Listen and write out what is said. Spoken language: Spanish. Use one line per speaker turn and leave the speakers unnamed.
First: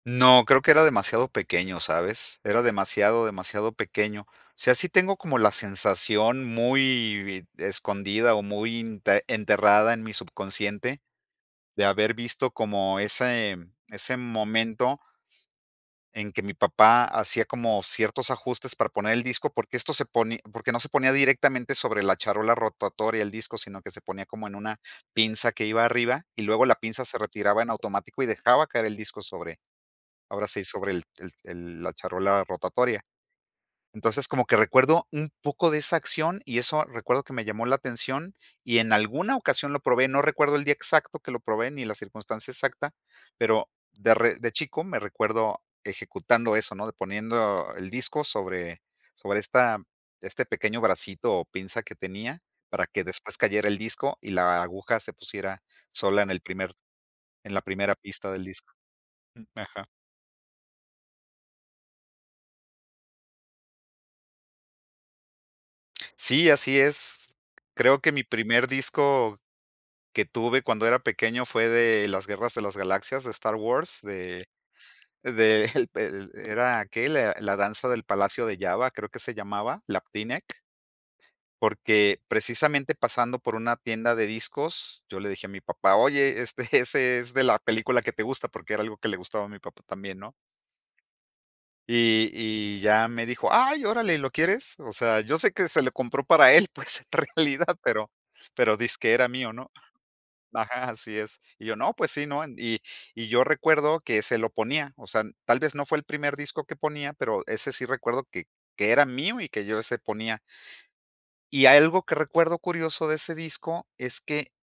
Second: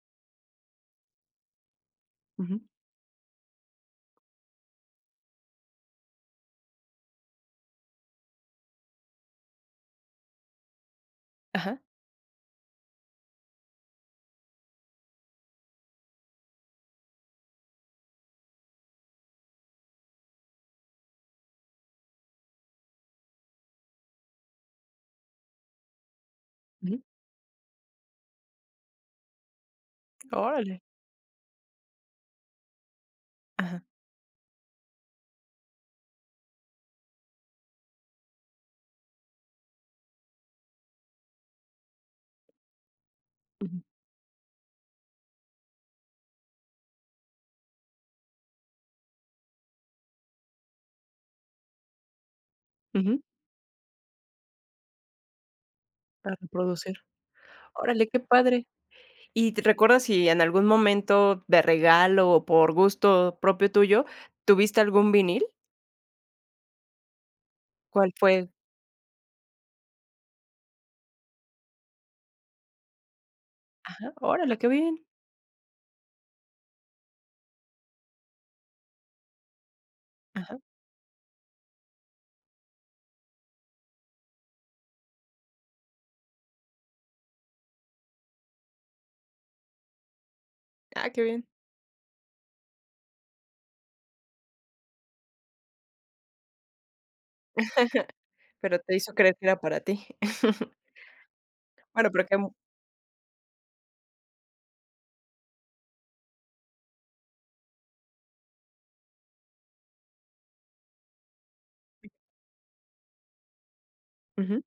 No, creo que era demasiado pequeño, ¿sabes?
Ujú.
Era demasiado, demasiado pequeño. O sea, sí tengo como la sensación muy bi escondida, o muy inte enterrada en mi subconsciente
Ajá.
de haber visto como ese ese momento en que mi papá hacía como ciertos ajustes para poner el disco, porque esto se pone porque no se ponía directamente sobre la charola rotatoria el disco, sino que se ponía como en una pinza que iba arriba, y luego la
Ujú.
pinza se retiraba en automático y dejaba caer el disco sobre, ahora sí,
¡Órale!
sobre el el el la charola rotatoria.
Ajá.
Entonces, como que recuerdo un poco de esa acción, y eso recuerdo que me llamó la atención, y en alguna ocasión lo probé. No recuerdo el día exacto que lo probé ni la circunstancia exacta, pero
Ujú.
de re de chico me recuerdo ejecutando eso, ¿no? De poniendo el disco sobre sobre esta este pequeño bracito o pinza que tenía para que
Ujú.
después cayera el disco y la aguja se pusiera sola en
Para
el primer
producir.
en la primera
Órale, qué
pista del
padre.
disco. Mm,
¿Y te
ajá.
recuerdas si en algún momento de regalo o por gusto propio tuyo tuviste algún vinil?
Sí, así es. Creo que
¿Cuál
mi
fue?
primer disco que tuve cuando era pequeño fue de Las Guerras de las Galaxias de Star Wars,
Ajá,
de
órale, qué bien.
del pel era que le La la Danza del Palacio de Jabba, creo que se llamaba, Lapti Nek.
Ajá.
Porque precisamente pasando por una tienda de discos, yo le dije a mi papá: "Oye, este, ese es de la película que te gusta", porque era algo que le gustaba a mi papá también, ¿no?
Ah, qué bien.
Y y, ya me dijo: "¡Ay, órale! ¿Lo quieres?". O sea, yo sé que se lo compró para él, pues, en realidad, pero pero
Pero te
dizque
hizo
era
creer que
mío,
era
¿no?
para ti.
ajá, así es. Y yo no,
Bueno,
pues
pero
sí,
que
¿no?
mu
En y y yo recuerdo que se lo ponía. O sea, tal vez no fue el primer disco que ponía, pero ese sí recuerdo que que era mío y que yo ese ponía. Y algo que recuerdo curioso de ese disco es que
Ujú.